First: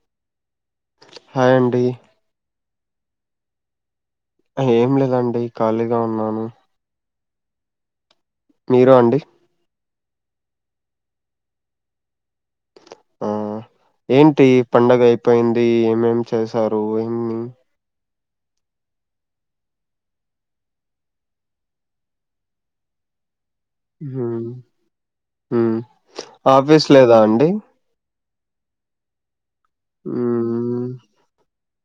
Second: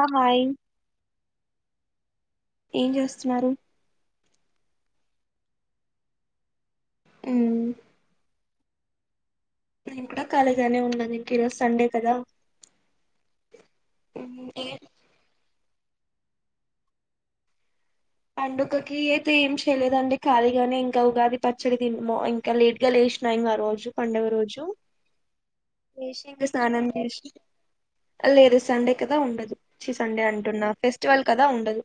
ఆ hi hi అండి ఏం చేస్తున్నారు ఏం లేదండి ఖాళీగా ఉన్నాను ఊ మీరు అండి నేను కూడా కాలిగానే ఉన్నాను ఇంక ఈ రోజు సండే కదా ఆ ఉమ్, ఏంటి ఏ పండగ అయిపోయిం ది ఏమేం చేశారు ఇన్ని పండుగకి అయితే ఏం చేయలేదండి ఖాళీగానే ఇంకా ఉగాది పచ్చడి తిన్నము ఇంకా లేట్ గా లేసినా ఏం కా హు హు లేసి ఇంక స్నానం ఆఫీస్ లేదా చేసి అండి లేదు సండే కదా ఉండదు చ్చి సండే అంటున్నా హ్మ్ ఫెస్టివల్ కదా ఉండదు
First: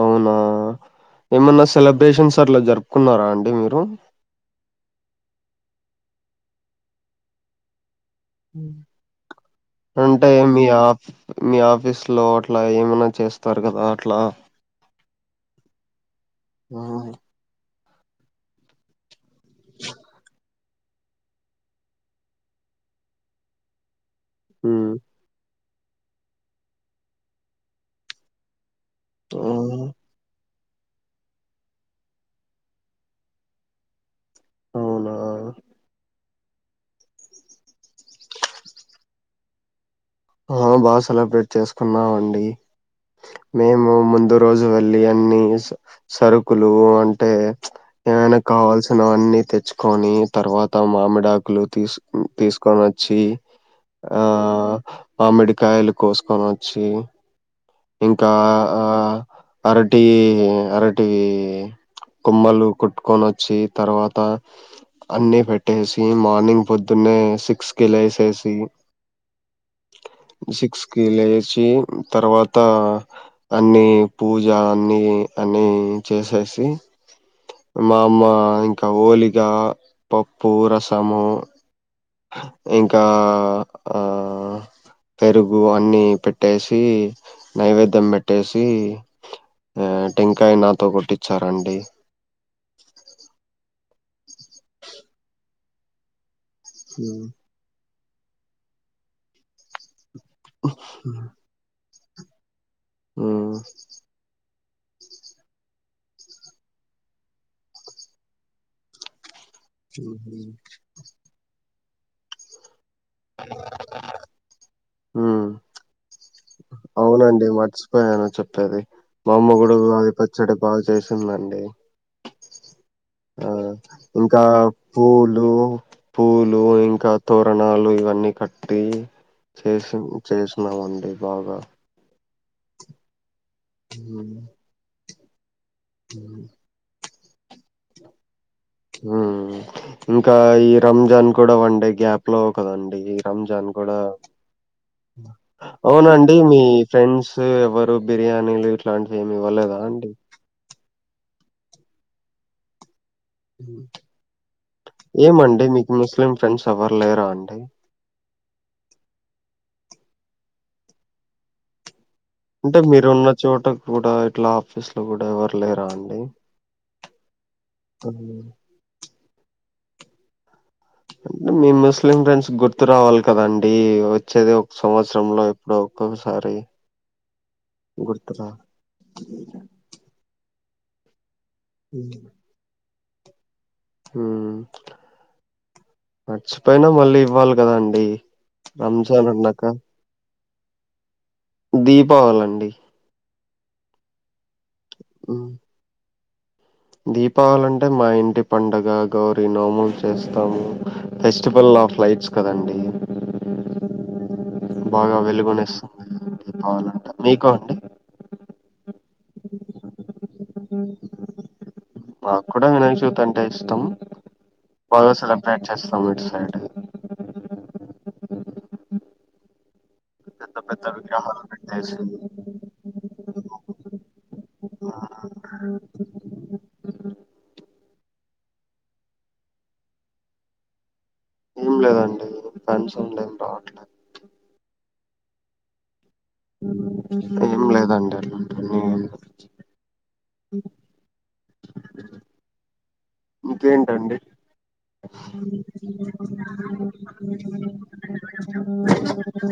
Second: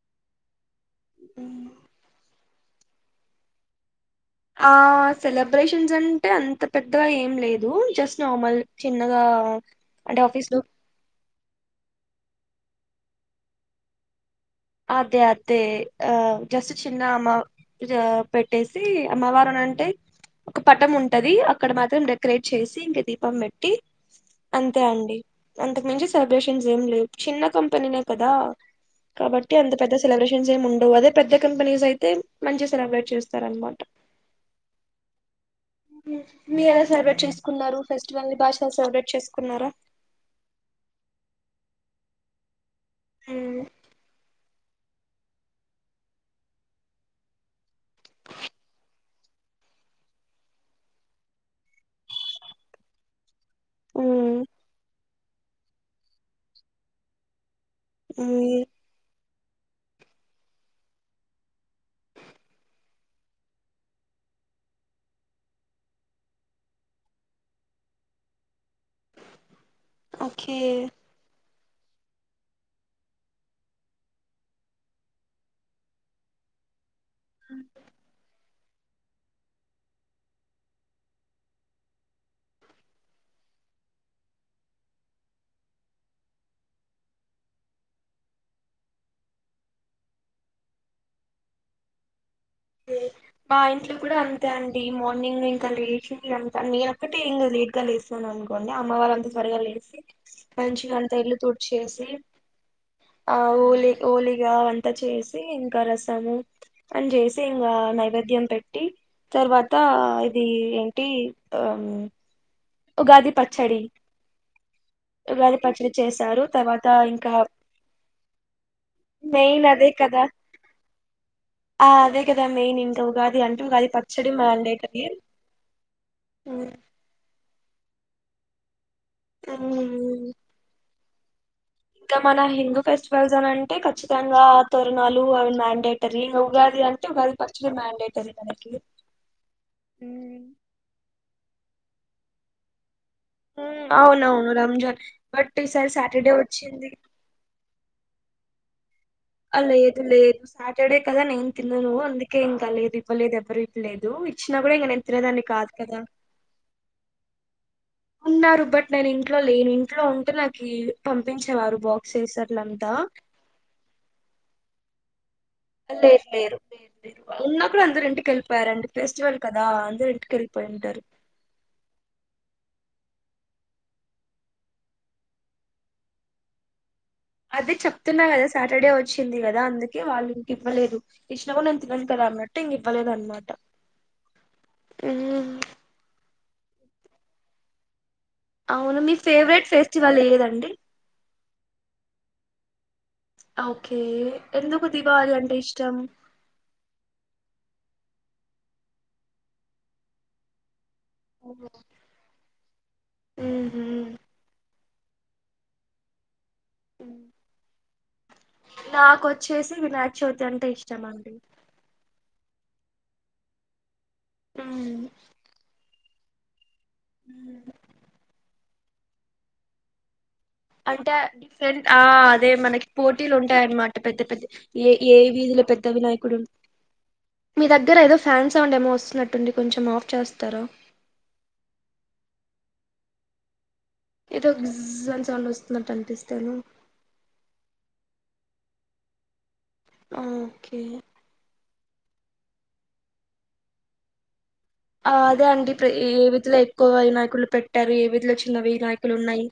అవునా ఏమన్నా ఉమ్. సెలబ్రేషన్స్ అట్లా జరుప్ కున్నారా అండి మీరు ఆ సెలబ్రేషన్స్ అంటే అంత పెద్దగా ఏం లేదు జస్ట్ నార్మల్ హుమ్ చిన్నగా అంటే ఆఫీస్ లో మీ ఆ మీ ఆఫీస్ లో అట్లా ఏమైనా చేస్తారు కదా అట్లా అదే అదే ఆ జస్ట్ చిన్న హ్మ్ మా రా పెట్టేసి అమ్మవారునంటే ఒక పటం ఉంటది అక్కడ మాత్రం డెకరేట్ చేసి ఇంక దీపం పెట్టి అంతే హ్మ్. అండి అంతకు మించి సెలబ్రేషన్స్ ఏం లేవు చిన్న కంపెనీనే కదా కబట్ అంటే అంత హ్మ్. పెద్ద సెలబ్రేషన్ ఏం ఉండ్ అవదు అదే పెద్ద కంపెనీస్ అయితే మంచి సెలబ్రేట్ చేస్తారనమాట అవునా మీరు ఎలా సెలబ్రేట్ చేసుకున్నారు ఫెస్టివల్ భాష గా సెలబ్రేట్ చేసుకున్నారా? ఆ బాగా సెలబ్రేట్ చేసుకున్నావండి ఉమ్, మేము ముందు రోజు వెళ్లి అన్ని సరుకులు అంటే చుప్ ఏమైనా కావాల్సిన అన్ని తెచ్చుకొని తర్వాత మామిడాకులు తీస్ తీసుకొని వచ్చి ఆ ఉమ్, మామిడికాయలు కోసుకొని వచ్చి ఇంకా ఉమ్, ఆ అరటి అరటి కొమ్మలు కొట్టుకొని వచ్చి తర్వాత అన్ని పెట్టేసి మార్నింగ్ పొద్దున్నే సిక్స్ కి లేేసేసి ఓకే సిక్స్ కి లేస్ వచ్చి తర్వాత్ తా అన్ని పూజ అన్ని అన్ని చేసేసి మా మా కవోలిగా పప్పు రసము ఇంకా పెరుగు అన్ని పెట్టేసి నైవేద్యం పెట్టేసి ఆ టెంకాయ నాతో కొట్టించారండి. మా ఇంట్లో కూడా అంతే అండి మార్నింగ్ ఇంకా లేచి అంత నేన్ ఒక్కటే ఇంకా లేట్ గా లేస్ ను అనుకోండి అమ్మవాళ్ళు అంత త్వరగా లేసి మంచిగా అంత ఇల్లు తుడిచేసి జి [inaudible] ఆ ఉమ్ హోలి హోలిగా అంత్ అంత చేసి ఇంకా రసాము అని చేసి అంతే ఇంగా నైవేద్యం పెట్టి తర్వాత ఇది ఏంటి ఆ ఉగాది పచ్చడి హ్మ్ ఉగాది పచ్చడి చేశారు తర్వాత ఇంకా అవునండి మర్చిపోయాను చెప్పేది మా అమ్మ మెయిన్ కూడా అదే ఉగాది కదా పచ్చడి బాగా చేస్తుంది అండి ఆ అదే కదా మెయిన్ ఇన్ ఆ ఇంకా పూలు పూలు ఇంకా తో ప్రణాలు ఇవన్నీ కట్టి చేసిన్ చేసిన్నామండి బాగా ఇంకా మన హిందూ ఫెస్టివల్ ఇస్తానంటే అంటే కచ్చితంగా తోరిన్ నాలు అవిన్ మ్యాన్ డెటరి ఉగాది అం ఉగాది పచ్చడి మాండేటరి అని హ్మ్ ఇంకా ఈ రంజాన్ కూడా వన్డే గ్యాప్ లో కదండీ రంజాన్ ఉమ్, కూడా అవునవును రంజాన్ బట్ ఈసారి సాటర్డే అవునండి మీ వచ్చింది ఫ్రెండ్స్ ఎవరు బిర్యానీలు ఇట్లాంటివి ఏమి అ ఇవ్వలేదా లేదు అండి లేదు సాటర్డే కదా నేను తిన్నాను అందుకే ఇంక లేదు ఇవ్వలేదు ఎవరు ఇవ్వలేదు ఇచ్చినా కూడా ఇంక నేను తినేదాన్ని ఏమండి కాదు మీకు కదా ముస్లిం ఫ్రెండ్స్ ఎవరు లేరా అండి ఉన్నారు బట్ నేను ఇంట్లో లేను ఇంట్లో ఉంటే నాకు పంపించేవారు బాక్ అంటే మీరున్న చోట కూడా అట్లా ఆఫీస్ లో కూడా ఎవరు లేరా లేరు లేరు ఉన్న కూడా అందరు ఇంటికి అండి వెళ్ళిపోయారండి ఫెస్టివల్ కదా అందరూ ఇంటికెళ్లి మీ ముస్లిం ఫ్రెండ్స్ గుర్తు రావాలి కదండి వచ్చేది ఒక సంవత్సర లో ఎప్పుడో ఒక్కొక్కసారి అదే చెప్తున్నా కదా గుర్తురా సాటర్డే వచ్చింది కదా అందుకే వాళ్ళు ఇవ్వలేదు ఇషినా కూడా నేను తినను కదా అన్నట్టు ఇవ్వలేదు అనమాట మ్ మర్చిపోయినా మళ్ళీ ఇవ్వాలి కదా అండి అవును మీ ఫేవరెట్ ఫెస్టివల్ ఏదండి దీపావళి అండి అ ఓకే ఎందుకు దీపావళి అంటే ఇష్టం దీపావళి అంటే మా ఇంటి పండగ గౌరీ నోములు చేస్తాము ఫెస్టివల్ ఆఫ్ లైట్స్ కదండి ఉహు బాగా వెలుగునిస్తాయి అవునంట మీకో అండి నాకు ఓచ్చెసి విరాట్ [unintelligible] అంటే ఇష్టమండి వితంటే ఇష్టం బాగా సెలబ్రేట్ చేస్తాం ఇటు సై [unintelligible] పెద్ద పెద్ద అంటే విగ్రహాలు ఆ పెట్టేసి అదే మనకి పూర్ పోటీలు ఉంటాయన్నమాట పెద్ద పెద్ద ఏ ఏ వీధులో పెద్ద వినాయకుడు మీ దగ్గర ఏదో ఫ్యాన్స్ సౌండ్ ఏమో వస్తున్నట్టుంది కొంచెం ఆఫ్ చేస్తారా ఏం లేదండి ఫ్యాన్ సౌండ్ ఏం రావట్లేదు ఏదో గిజ్... అని సౌండ్ వస్తున్నట్టు అనిపిస్తుం ఏం లేదండి అలా [unintelligible] మ్... ఓకే ఇంకెంటండి అదే అండి ఏ విధిలో ఎక్కువ వినాయకులు పెట్టారు ఏ విధిలో చిన్న వినాయకులు ఉన్నాయి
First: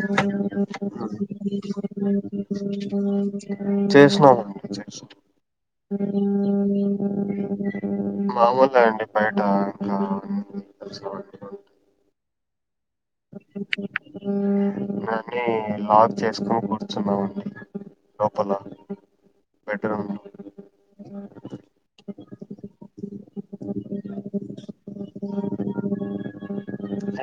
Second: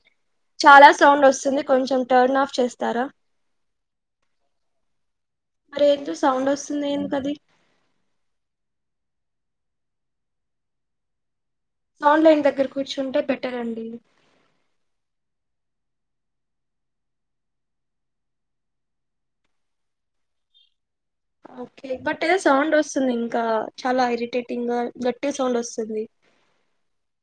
చాలా సౌండ్ వస్తుంది కొంచెం టర్న్ ఆఫ్ చేస్తారా చేస్తున అండి చేస్తున మరి ఏందో సౌండ్ వస్తుంది ఎందుకది పోలే అండి బయట ఇంకా సౌండ్ లేని దగ్గర కు నేనీ లాక్ చేసుకుని కూర్చున్నామండి లోపల బెడ్రూమ్ లో ఓకే బట్ ఏదో సౌండ్ వస్తుంది ఇంకా చాలా ఇరిటేటింగ్గా గట్టిగా సౌండ్ వస్తుంది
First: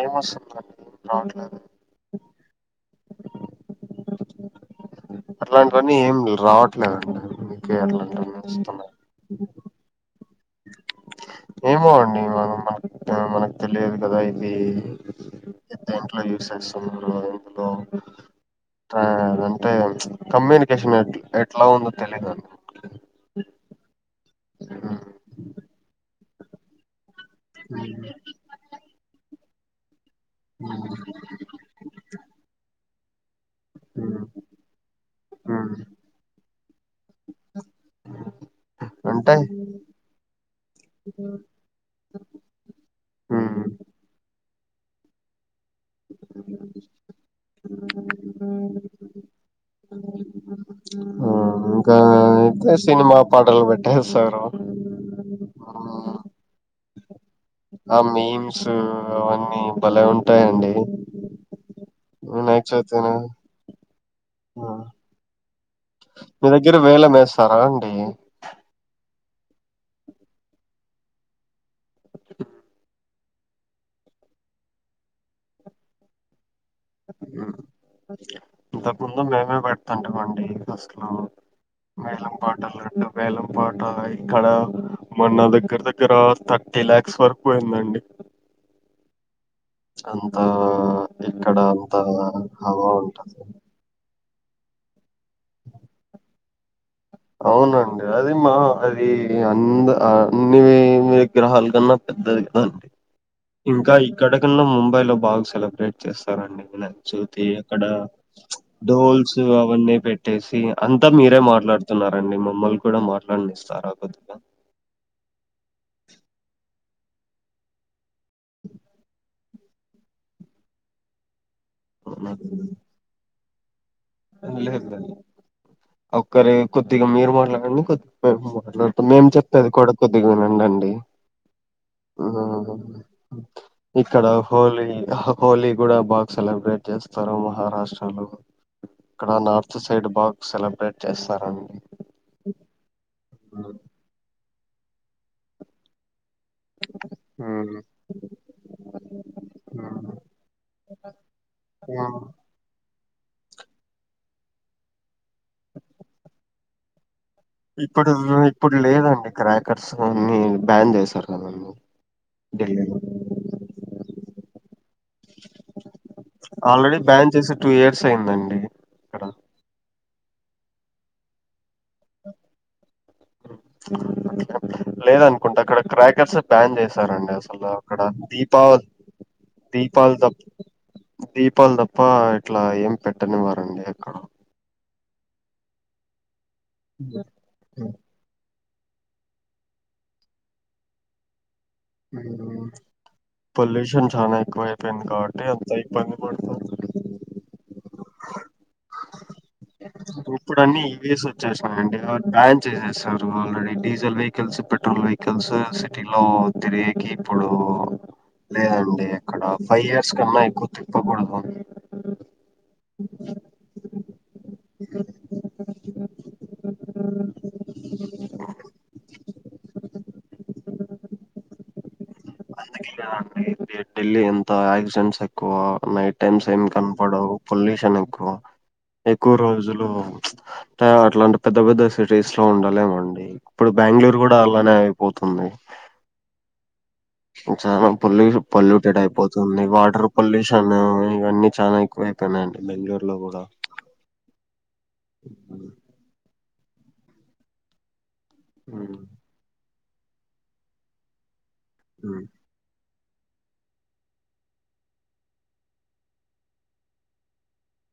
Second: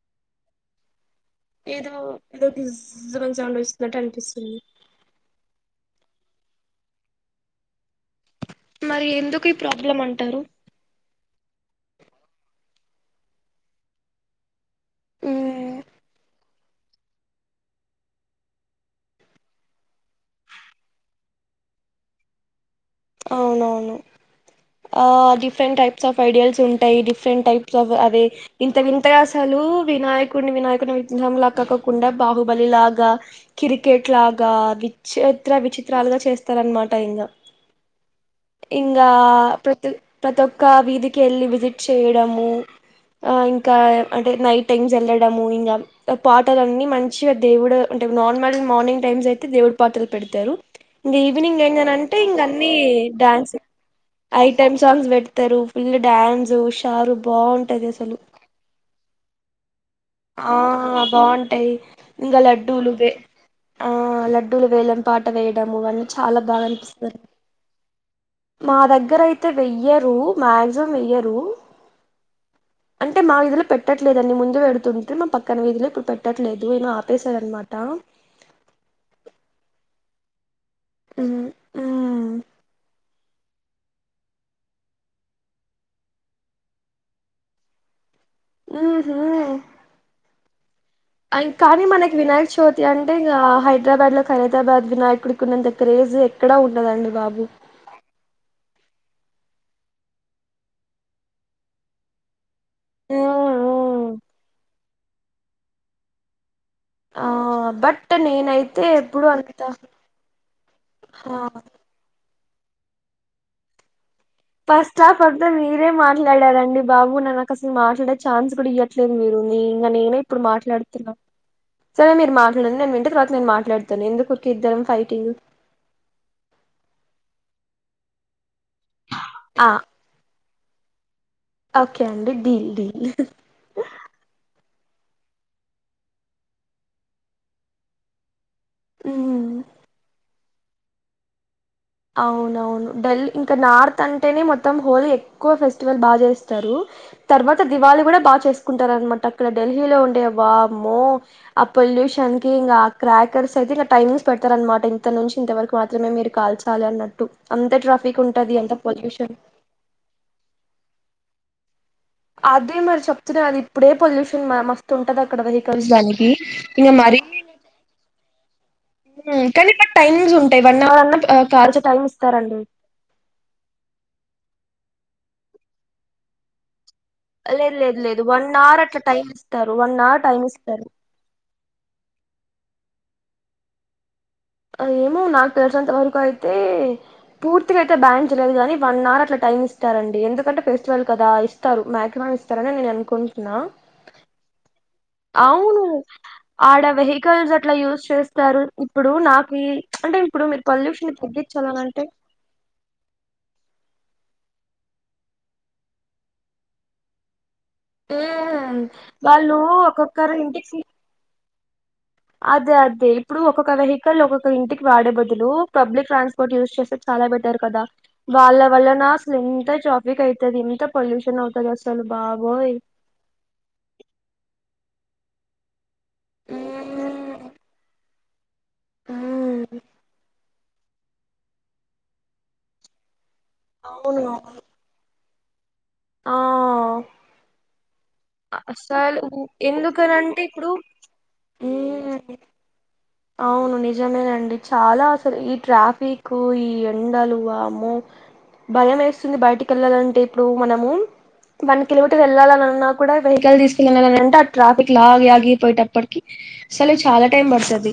ఏం వస్తుందండి ఏం రావట్లేదు ఏదో ఏదో గిజ్ జ్.. మని సౌండ్ వస్తున్నట్టు అనిపిస్తుంది అట్లాంటివన్నీ ఏం రావట్లేదండి మీకే అట్లా మరి ఎందుకు ఈ ప్రాబ్లం అంటారు ఏమో అండి మనం మన మనకు తెలియదు కదా ఇదీ మ్మ్, వంట్లో యూస్ చెస్ ఇంటిలో అంటే అంటే కమ్యూనికేషన్ ఎట్ ఎట్లా ఉన్నది తెలివదు అవునవును ఆ డిఫరెంట్ టైప్స్ ఆఫ్ ఐడియాల్స్ ఉంటాయి డిఫె ఫరెంట్ టైప్స్ ఆఫ్ అదే ఇంత వింతగా వినాయక్ కుడి వినాయకుడు విగ్రహం లాగా కకాకుండా బాహుబలి లా గా క్రికెట్ లాగా విచిత్ర విచిత్రాలుగా చేస్తారనమాట ఇంకా ఇంకా అంటే ప్రతి ప్రతి ఒక్క వీధికి వెళ్ళి విజిట్ చేయడము ఆ ఉమ్, ఇంకా అంటే నైటింగ్స్ వెళడము ఇంకా పాటాల అన్నీ మంచిగా దేవుడు అంటే నార్మల్ మార్నింగ్ టైమ్స్ అయితే దేవుడు పాటలు పెట్టు తారు ఇంకా ఈవినింగ్ ఉమ్, అయింది అని అంటే ఇంకా అని అయితే నీ సినిమా డాన్స్ పాటలు పెట్టేస్తారు ఐటమ్స్ సాంగ్స్ పెడతారు ఫుల్లు ఉమ్, డాన్సు తారు ఆ మెమ్స్ అవన్నీ బలే ఆ ఉంటాయండి బాగుంటాయి ఇంకా లడ్డూలు వినాయకచవితి వే ను ఆ లడ్డూలు వేలం పాట వేయడము గని చాలా బాగా అనిపిస్తారు తరాండి అయితే వెయ్యరు మాక్సిమం వెయ్యరు అంటే మా విధులో పెట్టట్లేదు అండి ముందు పెడుతుంటే మా పక్కన వీధులో ఇప్పుడు పెట్ట ఇంతకు ముందు మేమ ప తంటుమండి ఫస్టు లో ఉమ్, ఉమ్, వేలం పాటలు రెండు వేలం పాట ఇక్కడ మొన్న దగ్గర దగ్గర థర్టీ ల్యాక్స్ వరకు అయిందిండి హమ్ అంత ఇక్కడ కానీ అంత మనకి వినాయక చవితి హవా అంటే ఉంటది. హైదరాబాద్ లో ఖైరతాబాద్ వినాయకుడు కుడు కి ఉన్నంత క్రేజ్ ఎక్కడ ఉండదు డదు అండి అవునండి అది మా అది అది అన్ అన్ని విగ్రహాలు కన్నా పెద్దది అండి ఉమ్, ఇంకా ఉమ్. ఇక్కడ కన్నా ముంబై లో బాగా సెలెబ్ రేట్ చేస్తారండి వినాయక ఆ చవతి అక్కడ బట్ నేనైతే ఎప్పుడు డోల్స్ అంత అవన్నీ పెట్టేసి అంతా మీరే మాట్లాడు అన్ని మమ్మల్ని కూడా మాట్లాడినిస్తారా కొద్దిగా ఫస్ట్ హాఫ్ ఆన్ అంత మీరే మాట్లాడారండి బాబు నా నాకు అసలు మాట్లాడే ఛాన్స్ కూడా ఇవ్వట్లేదు మీరు ఇంకా నేనే ఇప్పుడు మాట్లాడుతున్నా సరే మీరు మాట్లాడండి నేను వింటే తర్వాత నేను మాట్ లేదు లేదు ఒక్కరి కొద్దిగా మీరు మాట్లాడండి మేం చెప్తే ఆ అది కూడా కొద్దిగా వినండి ఉండండి ఓకే అండి డీల్ డీల్ ఇక్కడ హోలీ హోలీ కూడా బాగా సెలబ్రేట్ చేస్తారు మహారాష్ట్ర లో ఇక్కడ నార్థ సైడ్ బాగ సెలబ్రేట్ చేస్తారా మీరు అవునవును ఢిల్లీ ఇంకా నార్త్ అంటేనే మొత్తం మొత్తం హోలీ ఎక్కువ ఫెస్టివల్ బాగా చేస్త తారు తర్వాత ఉమ్, దివాళి కూడా బాగా చేసుకుంటారు అనమాట అక్కడ ఢిల్లీలో ఉంటే వామ్మో ఆ ఉమ్. పొల్యూషన్కి కి ఇంకా క్రాకర్స్ అయితే ఇట్ల టైమింగ్స్ పెడతారన్నమాట ఇంత నుంచి ఇంతవరకు మాత్రమే మీరు కాల్చ తాలి అన్నట్టు ఇప్పుడు అంత ఇప్పుడు లేదండి పొల్యూషన్ క్రాకర్స్ అన్ని బ్యాన్ చేస్త అదే మరి చెప్తునే అది ఇప్పుడే పొల్యూషన్ మస్తు ఉంటది అక్కడ వెహికల్స్ దానికి ఇంక ఆల్రెడీ మర బ్యాన్ చేసి టూ ఇయర్స్ అయిందండి ఇక్కడ కానీ టైమింగ్స్ ఉంటాయి వన్ హౌర్ అన్నా కాల్చ లేదనుకుంటే అక్కడ క్రాకర్స్ బ్యాన్ చేస్తా తర అండి అసలా లేదు లేదు అక్కడ లేదు వన్ దీపాల అవర్ అట్లా టైం ఇస్తారు వన్ దీపాల అవర్ టైం తప్ప ఇస్తారు దీపాల తప్ప అట్లా ఏం పెట్టని ఇవరు అండి అక్కడ ఏమో నాకు తెల్సి అంత వరకు అయితే అయితే ఉమ్, పూర్తిగాయితే బ్యాన చేయలేదు గాని వన్ హౌర్ అట్లా టైమ్ ఇస్తారండి ఎందుకంటే ఫెస్టివల్ కదా ఇస్ ఇస్తారు మాక్సిమం ఉమ్, ఇస్తారని నేను అనుకుంటున్నా పొల్యూషన్ చాలా ఎక్కువైపోయింది కాబట్టి అంత అవును ఇబ్బంది పడుతున్నారు. ఆడ వెహికల్స్ అట్లా యూస్ చేస్తారు ఇప్పుడు నాకు యి అంటే ఇప్పుడు మీరు అన్నీ పొల్యూషన్ ఈవీస్ తగ్గించాలని వచ్చేసినాయండి. అంటే అవి కలిసి పెట్రోల్ వెహికల్స్ సిటీ లో తిరిగేకి ఇప్పుడు ఉమ్ లేదండి ఎక్కడ వాళ్ళు ఫైవ్ ఇయర్స్ ఒక్కొక్కరు కన్నా ఎక్కువ ఇంటికి తిప్పకూడదు అదే అదే ఇప్పుడు ఒక్కొక్క వెహి కల్ ఒకో ఇ ఇంటికి వాడే బదులు పబ్లిక్ ట్రాన్స్పోర్ట్ యూస్ చేస్తే చాలా బెట టరు కదా వాళ్ళ వల్లనా ఎంత ట్రాఫక్ అయితది ఎంత పొల్యూషన్ అవుతాది అసలు బాబోయ్ ఢిల్లి అంటే దఢిల్లీ ఎంత ఆక్సిడెంస్ ఎక్కువ నైట్ టెంట్స్ ఏం కనపడవు హ్మ్ పొల్యూషన్ ఎక్కువ ఎక్కువ రోజులు అంటే అట్లాంటి పెద్ద పెద్ద సిటీస్ లో ఉండాలేమండి ఇప్పుడు బెంగళూరు అవును కూడా అలానే అయిపో తుంది ఆ చాలా పొల్యూషన్ పొల్యూటెడ్ అసలు అయిపోతుంది వాటర్ ఎందుకనంటే ఇప్పుడు పొల్యూషన్ ఇవన్నీ చాలా ఎక్కువ హ్మ్ అయితనాయండి బెంగళూరు లో కూడా ఎలా అసలు ఈ ఉమ్ ట్రాఫిక్ కు ఈ ఎండలు వామ్మో ఉమ్ భయం ఏస్తుంది బయటికి పిల్లలంటే ఇప్పుడు మనము వన్ కిలోమీటర్ ఉమ్ వెళ్ళాలన్న కూడా వెహికల్ తీసుకెళ్ళన అంటే ఆ ట్రాఫిక్ లాగి ఆగిపోయేటప్పటికి అసలు చాలా టైం పడుతడి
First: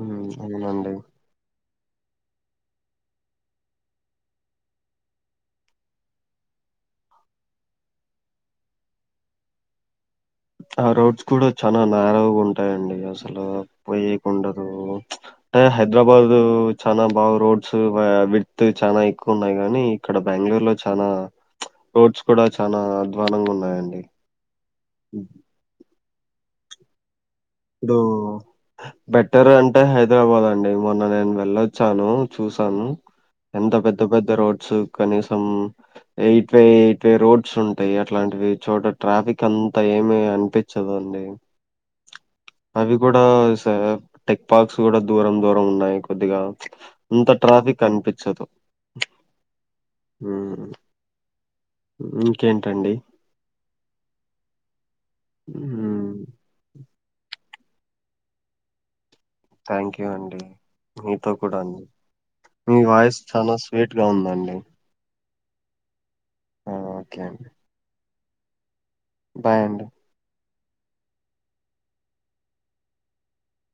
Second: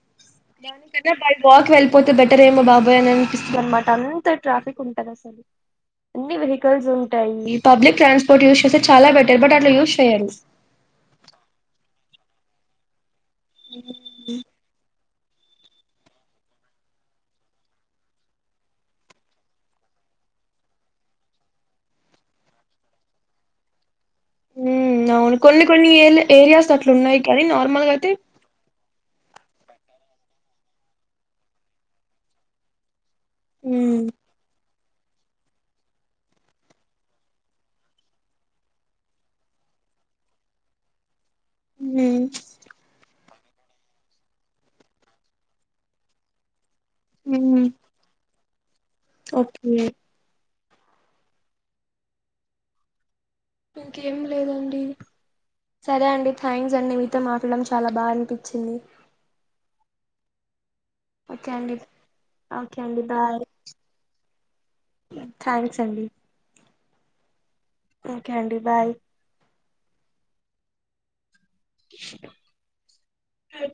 ఉమ్, అవునండి దానికంటే బై వాక్ వెల్ పోతే బెటర్ ఏమో బాబోయ్ అని అనిపిస్తుంది అనమాట అంత ట్రాఫిక్ ఉంటంది అసలు అన్ని వె వెహికల్స్ ఉంటాయి పబ్లిక్ ట్రాన్స్ర్ట్ యూస్ చేస్తే చాలా బెటర్ బట్ అట్లా యూస్ ఆ రోడ్స్ కూడా చాలా న్యారో గుం ఉంటాయి అండి అస ట్లా పోయ్యే కి ఉండదు అంటే హైదరాబాద్ చాలా బాగు రోడ్స్ వెడ్త్ చాలా ఎక్కువ ఉన్నాయి గానీ ఇక్కడ బెంగళూరు లో చాలా రోడ్స్ కూడా చాలా అద్వానంగా ఉన్నాయండి హు అవును కొన్ని కొన్ని ఏలే ఏరియాస్ అట్లా ఉన్నాయి కానీ నార్మల్ గా ఇపుడు అయితే బెటర్ అం అంటే హైదరాబాద్ అండి మొన్న నేను వెళ్ళొచ్చాను చూసాను ఎంత ఉమ్ పెద్ద పెద్ద రోడ్స్ రోడ్స్ కనీసం eight way eight way roads ఉంటాయి అట్లాంటివి చోట ట్రాఫిక్ అంతా ఏమి అనిపించదు అండి హు అవి కూడా సగం టెక్ పార్క్స్ కూడా దూరం దూరం ఉన్నాయి కొద్దిగా ఇంత ఉమ్ ట్రాఫిక్ అనిపించదు ఓకే మ్మ్ ఇంకేంటండి ఇంకేం లేదండి సరే మ్మ్ అండి థ్యాంక్స్ అండి మీతో మా పలం చాలా బా అనిపించింది థ్యాంక్ యూ అండి మీతో కూడా అండి మీ ఓకే అండి వాయిస్ బాయ్ చాలా స్వీట్ గా ఉందండి థ్యాంక్స్ అండి ఆ ఓకే అండి ఓకే అండి బాయ్ బాయ్ అండి అ